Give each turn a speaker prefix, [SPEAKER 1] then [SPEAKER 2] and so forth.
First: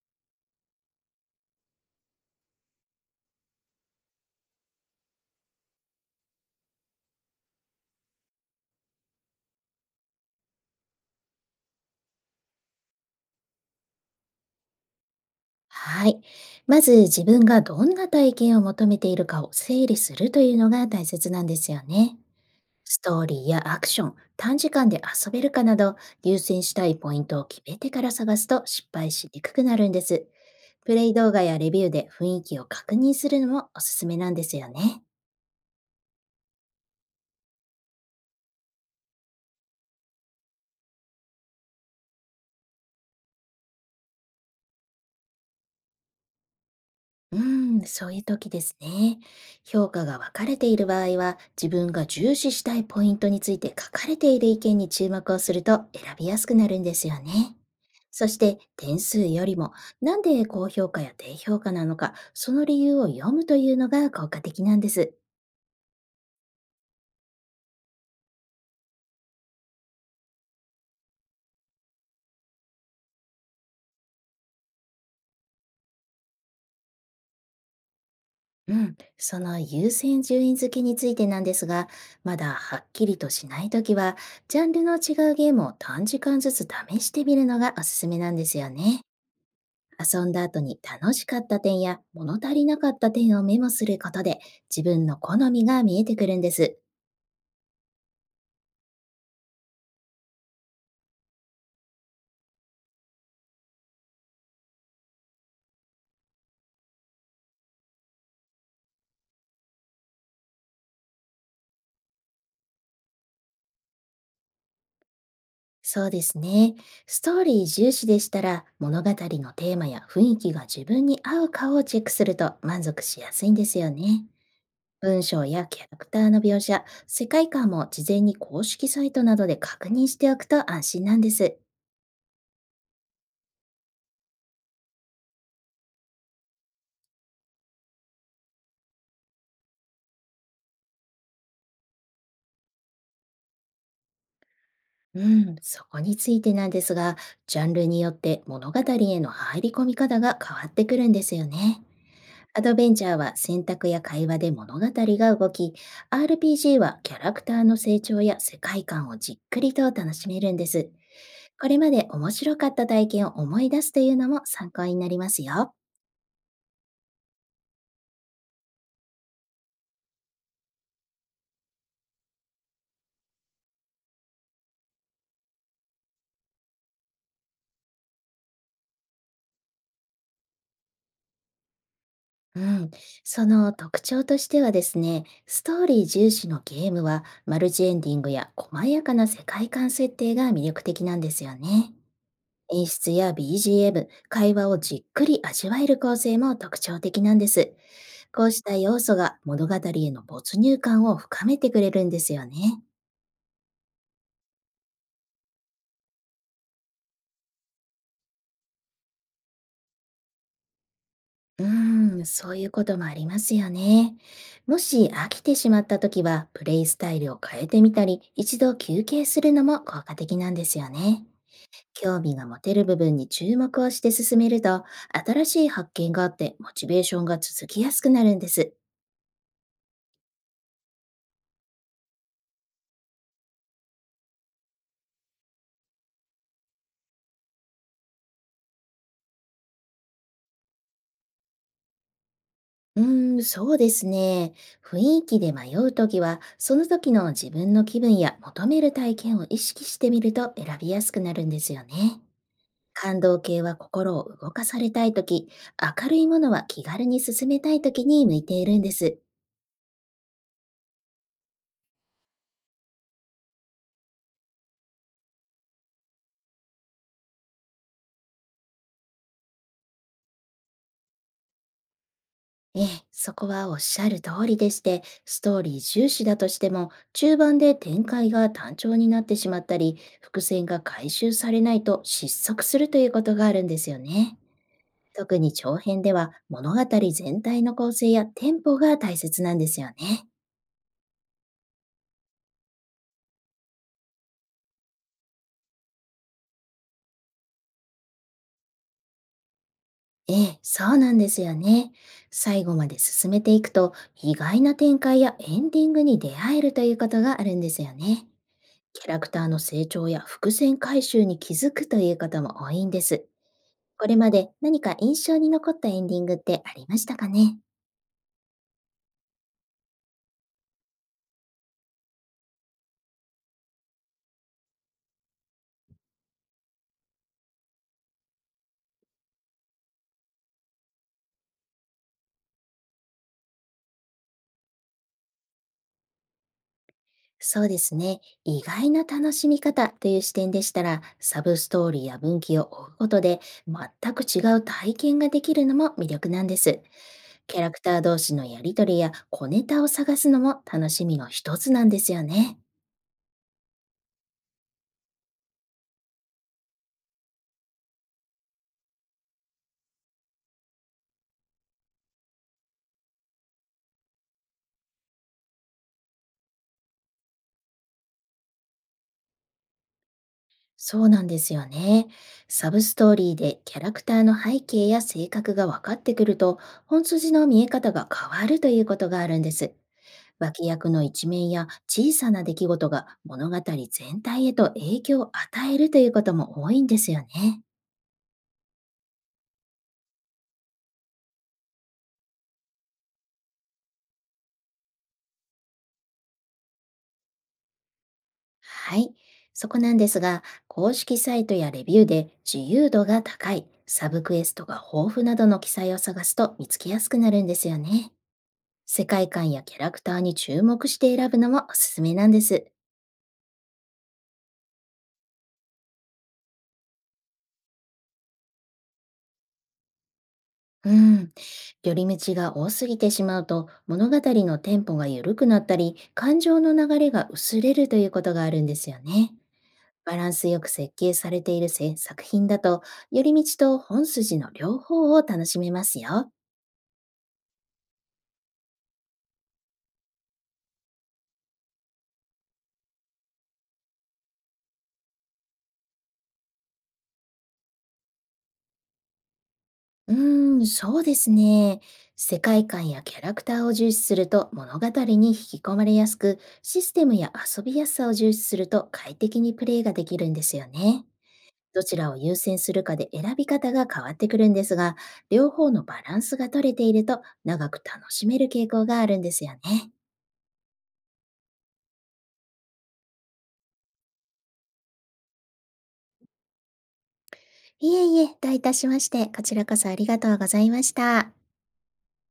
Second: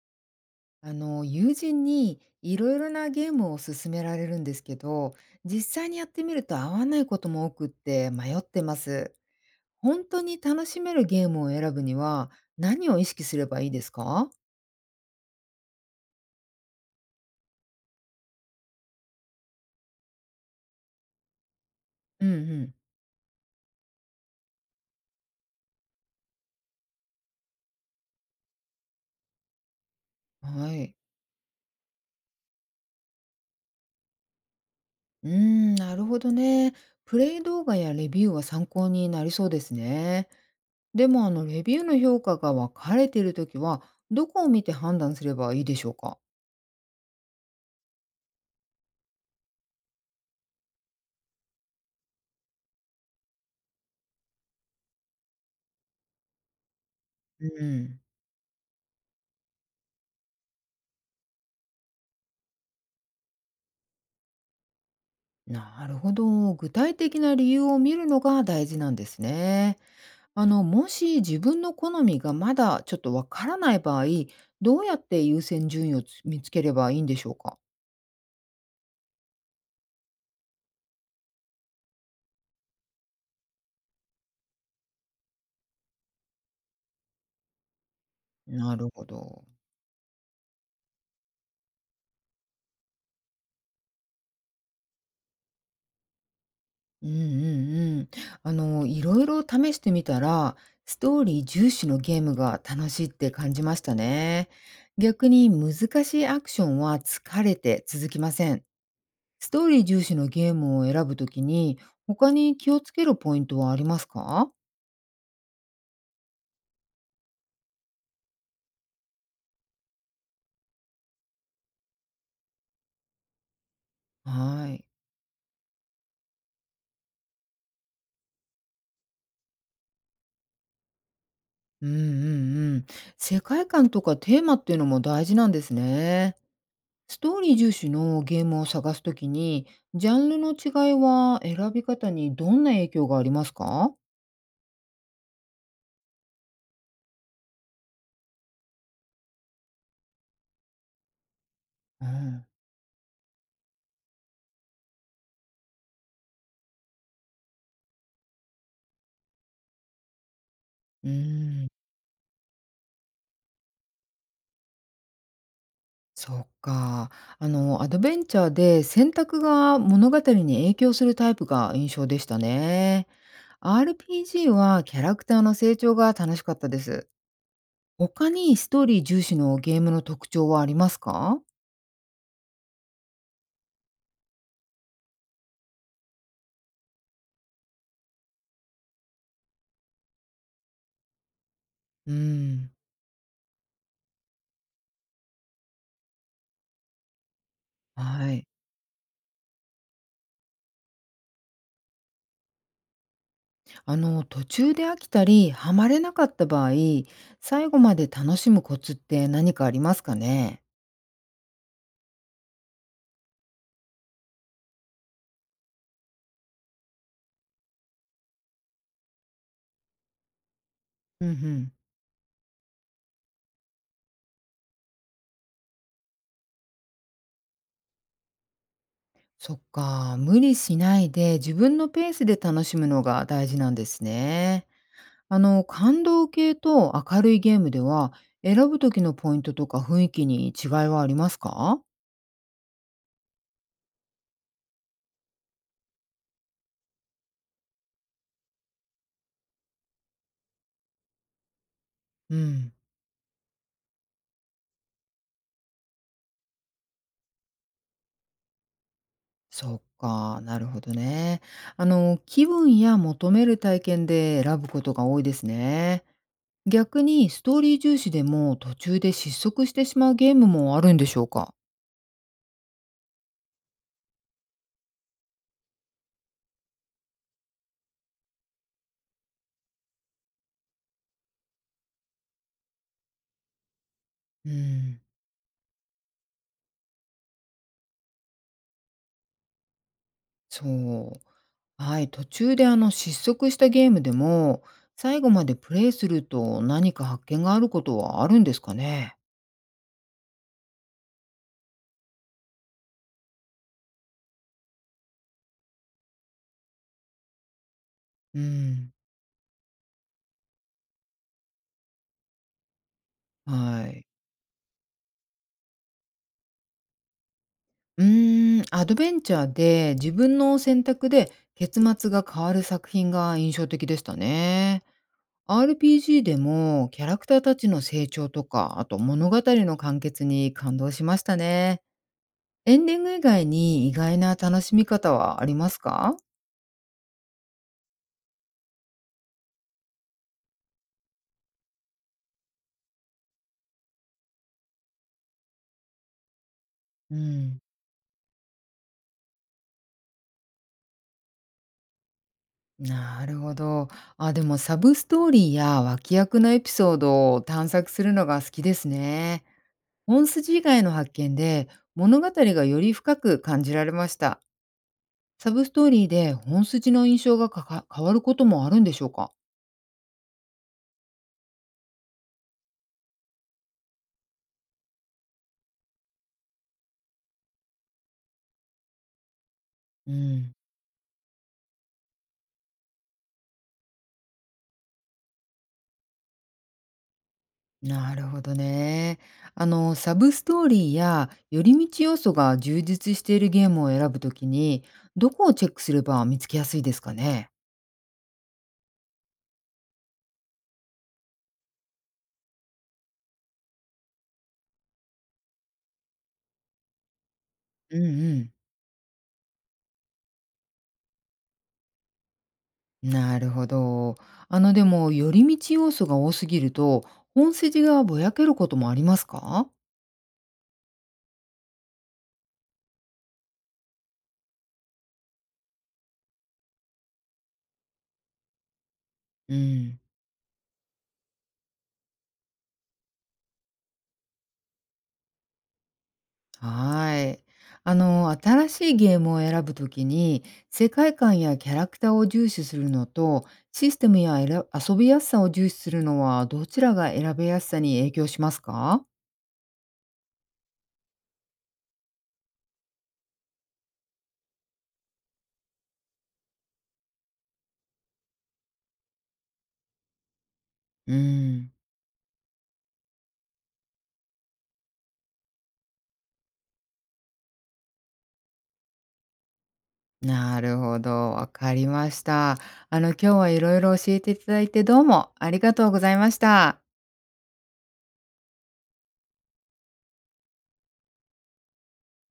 [SPEAKER 1] 友人にいろいろなゲームを勧められるんですけど、実際にやってみると合わないことも多くって迷ってます。本当に楽しめるゲームを選ぶには何を意識すればいいですか？
[SPEAKER 2] はい。まず自分がどんな体験を求めているかを整理するというのが大切なんですよね。
[SPEAKER 1] うんうん。
[SPEAKER 2] ストーリーやアクション、短時間で遊べるかなど、優先したいポイントを決めてから探すと失敗しにくくなるんです。
[SPEAKER 1] はい。
[SPEAKER 2] プレイ動画やレビューで雰囲気を確認するのもおすすめなんですよね。
[SPEAKER 1] うーん、なるほどね。プレイ動画やレビューは参考になりそうですね。でも、レビューの評価が分かれているときは、どこを見て判断すればいいでしょうか？
[SPEAKER 2] うーん、そういう時ですね。評価が分かれている場合は、自分が重視したいポイントについて書かれている意見に注目をすると選びやすくなるんですよね。
[SPEAKER 1] うん。
[SPEAKER 2] そして、点数よりも、なんで高評価や低評価なのか、その理由を読むというのが効果的なんです。
[SPEAKER 1] なるほど。具体的な理由を見るのが大事なんですね。もし自分の好みがまだちょっとわからない場合、どうやって優先順位をつ見つければいいんでしょうか？
[SPEAKER 2] うん、その優先順位付けについてなんですが、まだはっきりとしないときは、ジャンルの違うゲームを短時間ずつ試してみるのがおすすめなんですよ
[SPEAKER 1] なる
[SPEAKER 2] ね。
[SPEAKER 1] ほど。
[SPEAKER 2] 遊んだ後に楽しかった点や物足りなかった点をメモすることで、自分の好みが見えてくるんです。
[SPEAKER 1] うんうんうん。いろいろ試してみたら、ストーリー重視のゲームが楽しいって感じましたね。逆に難しいアクションは疲れて続きません。ストーリー重視のゲームを選ぶときに、他に気をつけるポイントはありますか？
[SPEAKER 2] そうですね。ストーリー重視でしたら、物語のテーマや雰囲気が自分に合うかをチェックすると満足しやすいんですよね。
[SPEAKER 1] はい。
[SPEAKER 2] 文章やキャラクターの描写、世界観も事前に公式サイトなどで確認しておくと安心なんです。
[SPEAKER 1] うんうんうん。世界観とかテーマっていうのも大事なんですね。ストーリー重視のゲームを探すときに、ジャンルの違いは選び方にどんな影響がありますか？
[SPEAKER 2] うん、そこについてなんですが、ジャンルによって物語への入り込み方が変わってくるんですよね。
[SPEAKER 1] うん。
[SPEAKER 2] アドベンチャーは選択や会話で物語が動き、RPG はキャラクターの成長や世界観をじっくりと楽しめるんです。
[SPEAKER 1] うー
[SPEAKER 2] これ
[SPEAKER 1] ん、
[SPEAKER 2] まで面白かった体験を思い出すというのも参考になりますよ。
[SPEAKER 1] そっか。アドベンチャーで選択が物語に影響するタイプが印象でしたね。RPG はキャラクターの成長が楽しかったです。他にストーリー重視のゲームの特徴はありますか？
[SPEAKER 2] うん、その特徴としてはですね、ストーリー重視のゲームはマルチエンディングや細やかな世界観設定が魅力的なんですよね。
[SPEAKER 1] うん。
[SPEAKER 2] 演出や BGM、会話をじっくり味わえる構成も特徴的なんです。
[SPEAKER 1] は
[SPEAKER 2] こ
[SPEAKER 1] い。
[SPEAKER 2] うした要素が物語への没入感を深めてくれるんですよね。
[SPEAKER 1] 途中で飽きたり、ハマれなかった場合、最後まで楽しむコツって何かありますかね？
[SPEAKER 2] うーん、そういうこともありますよね。もし飽きてしまった時は、プレイスタイルを変えてみたり、一度休憩するのも効果的なんですよ
[SPEAKER 1] う
[SPEAKER 2] ね。
[SPEAKER 1] んうん。
[SPEAKER 2] 興味が持てる部分に注目をして進めると、新しい発見があってモチベーションが続きやすくなるんです。
[SPEAKER 1] そっか。無理しないで自分のペースで楽しむのが大事なんですね。感動系と明るいゲームでは、選ぶ時のポイントとか雰囲気に違いはありますか？
[SPEAKER 2] うーん、そうですね。雰囲気で迷うときは、その時の自分の気分や求める体験を意識してみると選びやすくなるんですよね。
[SPEAKER 1] うん。
[SPEAKER 2] 感動系は心を動かされたいとき、明るいものは気軽に進めたいときに向いているんです。
[SPEAKER 1] そっか、なるほどね。気分や求める体験で選ぶことが多いですね。逆に、ストーリー重視でも途中で失速してしまうゲームもあるんでしょうか？
[SPEAKER 2] ええ、そこはおっしゃる通りでして、ストーリー重視だとしても、中盤で展開が単調になってしまったり、伏線が回収されないと失速するということがあるんですよね。
[SPEAKER 1] うん。
[SPEAKER 2] 特に長編では、物語全体の構成やテンポが大切なんですよね。
[SPEAKER 1] そう。はい、途中で失速したゲームでも、最後までプレイすると何か発見があることはあるんですかね？
[SPEAKER 2] ええ、そうなんですよね。最後まで進めていくと、意外な展開やエンディングに出会えるということがあるんですよね。
[SPEAKER 1] うん。
[SPEAKER 2] キャラクターの成長や伏線回収に気づくということも多いんです。
[SPEAKER 1] は
[SPEAKER 2] こ
[SPEAKER 1] い。
[SPEAKER 2] れまで何か印象に残ったエンディングってありましたかね
[SPEAKER 1] うーん、アドベンチャーで自分の選択で結末が変わる作品が印象的でしたね。RPG でもキャラクターたちの成長とか、あと物語の完結に感動しましたね。エンディング以外に意外な楽しみ方はありますか？
[SPEAKER 2] そうですね。意外な楽しみ方という視点でしたら、サブストーリーや分岐を追うことで、全く違う体験ができるのも魅力なんです。
[SPEAKER 1] う
[SPEAKER 2] キ
[SPEAKER 1] ん。
[SPEAKER 2] ャラクター同士のやりとりや小ネタを探すのも楽しみの一つなんですよね。
[SPEAKER 1] なるほど。あ、でもサブストーリーや脇役のエピソードを探索するのが好きですね。本筋以外の発見で物語がより深く感じられました。サブストーリーで本筋の印象がかか変わることもあるんでしょうか？
[SPEAKER 2] そうなんですよね。サブストーリーでキャラクターの背景や性格が分かってくると、本筋の見え方が変わるということがあるんです。
[SPEAKER 1] うん、
[SPEAKER 2] 脇役の一面や小さな出来事が物語全体へと影響を与えるということも多いんですよね。
[SPEAKER 1] なるほどね。サブストーリーや寄り道要素が充実しているゲームを選ぶときに、どこをチェックすれば見つけやすいですかね。
[SPEAKER 2] はい。そこなんですが、公式サイトやレビューで自由度が高い、サブクエストが豊富などの記載を探すと見つけやすくなるんですよ
[SPEAKER 1] うん
[SPEAKER 2] ね。
[SPEAKER 1] うん。
[SPEAKER 2] 世界観やキャラクターに注目して選ぶのもおすすめなんです。
[SPEAKER 1] なるほど。でも、寄り道要素が多すぎると、本筋がぼやけることもありますか？
[SPEAKER 2] うん。寄り道が多すぎてしまうと、物語のテンポが緩くなったり、感情の流れが薄れるということがあるんですよね。
[SPEAKER 1] うん。
[SPEAKER 2] バランスよく設計されている作品だと、寄り道と本筋の両方を楽しめますよ。
[SPEAKER 1] はい。新しいゲームを選ぶときに、世界観やキャラクターを重視するのと、システムやえら遊びやすさを重視するのは、どちらが選べやすさに影響しますか？
[SPEAKER 2] うーん、そうですね。世界観やキャラクターを重視すると物語に引き込まれやすく、システムや遊びやすさを重視すると快適にプレイができるんですよね。
[SPEAKER 1] うん。
[SPEAKER 2] どちらを優先するかで選び方が変わってくるんですが、両方のバランスが取れていると長く楽しめる傾向があるんですよね。
[SPEAKER 1] なるほど。わかりました。今日はいろいろ教えていただいて、どうもありがとうございました。
[SPEAKER 2] いえいえ、どういたしまして、こちらこそありがとうございました。